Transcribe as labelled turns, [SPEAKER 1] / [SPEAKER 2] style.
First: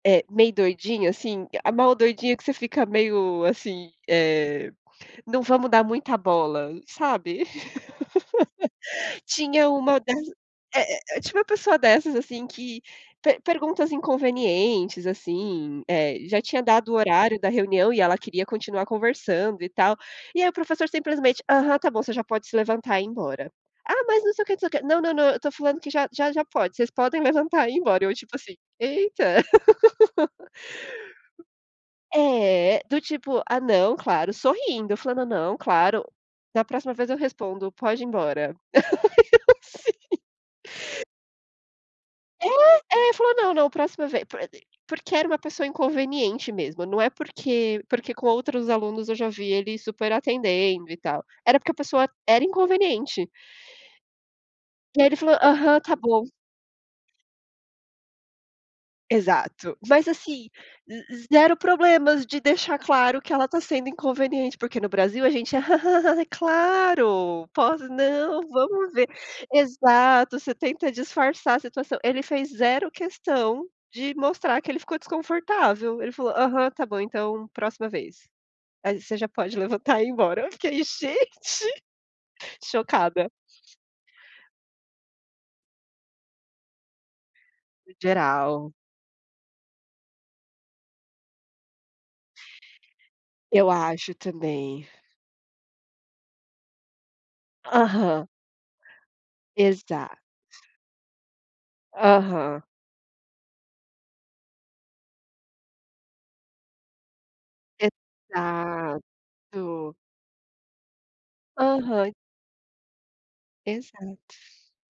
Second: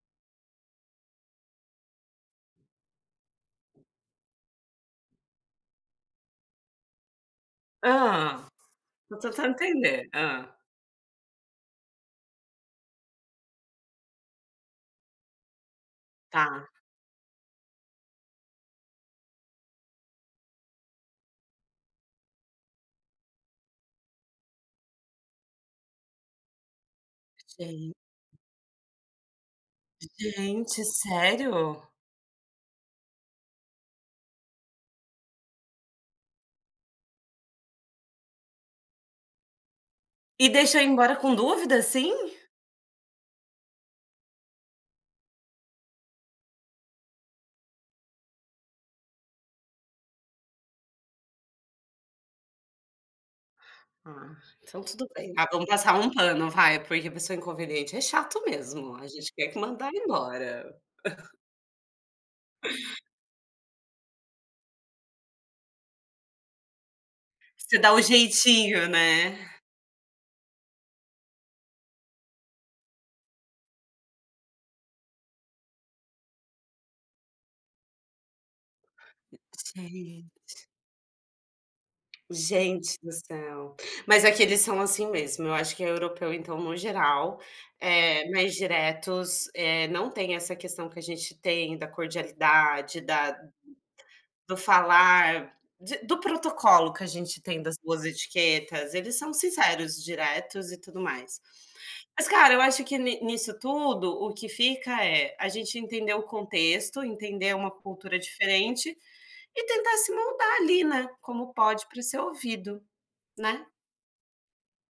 [SPEAKER 1] É, meio doidinho, assim, a mal doidinha que você fica meio, assim, eh: "Não vamos dar muita bola", sabe.
[SPEAKER 2] Hã. Tô tentando
[SPEAKER 1] Tinha uma
[SPEAKER 2] entender.
[SPEAKER 1] das
[SPEAKER 2] Hã.
[SPEAKER 1] é é é, tinha uma pessoa dessas, assim, que per perguntas inconvenientes, assim, eh, já
[SPEAKER 2] Tá.
[SPEAKER 1] tinha dado o horário da reunião e ela queria continuar conversando e tal, e aí o professor simplesmente: "Aham, tá bom, você já pode se levantar e ir embora". "Ah, mas não sei o que". "Não, não, não, eu estou falando que já já já pode, vocês podem levantar e
[SPEAKER 2] Sei.
[SPEAKER 1] embora", eu, tipo assim: "Eita".
[SPEAKER 2] Gente, sério?
[SPEAKER 1] É, do tipo: "Ah, não, claro!", sorrindo, falando: "Não, claro. Da próxima vez eu respondo, pode ir embora". Sim.
[SPEAKER 2] E deixa ir embora com dúvida, assim?
[SPEAKER 1] É. É, falou: "Não, não, próxima ve porque era uma pessoa inconveniente mesmo, não é porque porque com outros alunos eu já vi ele super atendendo e tal, era porque a pessoa era inconveniente.
[SPEAKER 2] Ah, então
[SPEAKER 1] E
[SPEAKER 2] tudo
[SPEAKER 1] aí ele
[SPEAKER 2] bem
[SPEAKER 1] falou:
[SPEAKER 2] ah, vamos
[SPEAKER 1] "Aham,
[SPEAKER 2] passar
[SPEAKER 1] tá
[SPEAKER 2] um
[SPEAKER 1] bom".
[SPEAKER 2] pano, vai, porque pessoa inconveniente é chato mesmo, a gente quer que
[SPEAKER 1] Exato,
[SPEAKER 2] mandar
[SPEAKER 1] mas, assim,
[SPEAKER 2] embora.
[SPEAKER 1] z z zero problemas de deixar claro que ela tá sendo inconveniente, porque, no Brasil a gente: "claro,
[SPEAKER 2] Você
[SPEAKER 1] poss
[SPEAKER 2] dá o
[SPEAKER 1] não,
[SPEAKER 2] jeitinho,
[SPEAKER 1] vamos ver"
[SPEAKER 2] né.
[SPEAKER 1] Exato, você tenta disfarçar a situação ele fez zero questão de mostrar que ele ficou desconfortável, ele falou: "Aham, tá bom então, próxima vez. Aí, você já pode levantar e ir embora",
[SPEAKER 2] Gente.
[SPEAKER 1] fiquei: "Gente!
[SPEAKER 2] Gente do
[SPEAKER 1] Chocada!"
[SPEAKER 2] céu, mas aqui eles são assim mesmo, eu acho que europeu então, no geral, eh, mais
[SPEAKER 1] Geral.
[SPEAKER 2] diretos, eh, não tem essa questão que a gente tem da cordialidade, da
[SPEAKER 1] Eu acho,
[SPEAKER 2] do
[SPEAKER 1] também.
[SPEAKER 2] falar, de do protocolo que a gente tem das boas
[SPEAKER 1] Aham.
[SPEAKER 2] etiquetas, eles são sinceros,
[SPEAKER 1] Exato.
[SPEAKER 2] diretos e tudo mais. Mas, cara eu
[SPEAKER 1] Aham.
[SPEAKER 2] acho que ni nisso tudo, o que fica é: a gente entender o contexto, entender uma cultura diferente,
[SPEAKER 1] Exato.
[SPEAKER 2] e tentar se moldar ali, né, como pode, pra
[SPEAKER 1] Aham.
[SPEAKER 2] ser ouvido, né.
[SPEAKER 1] Exato.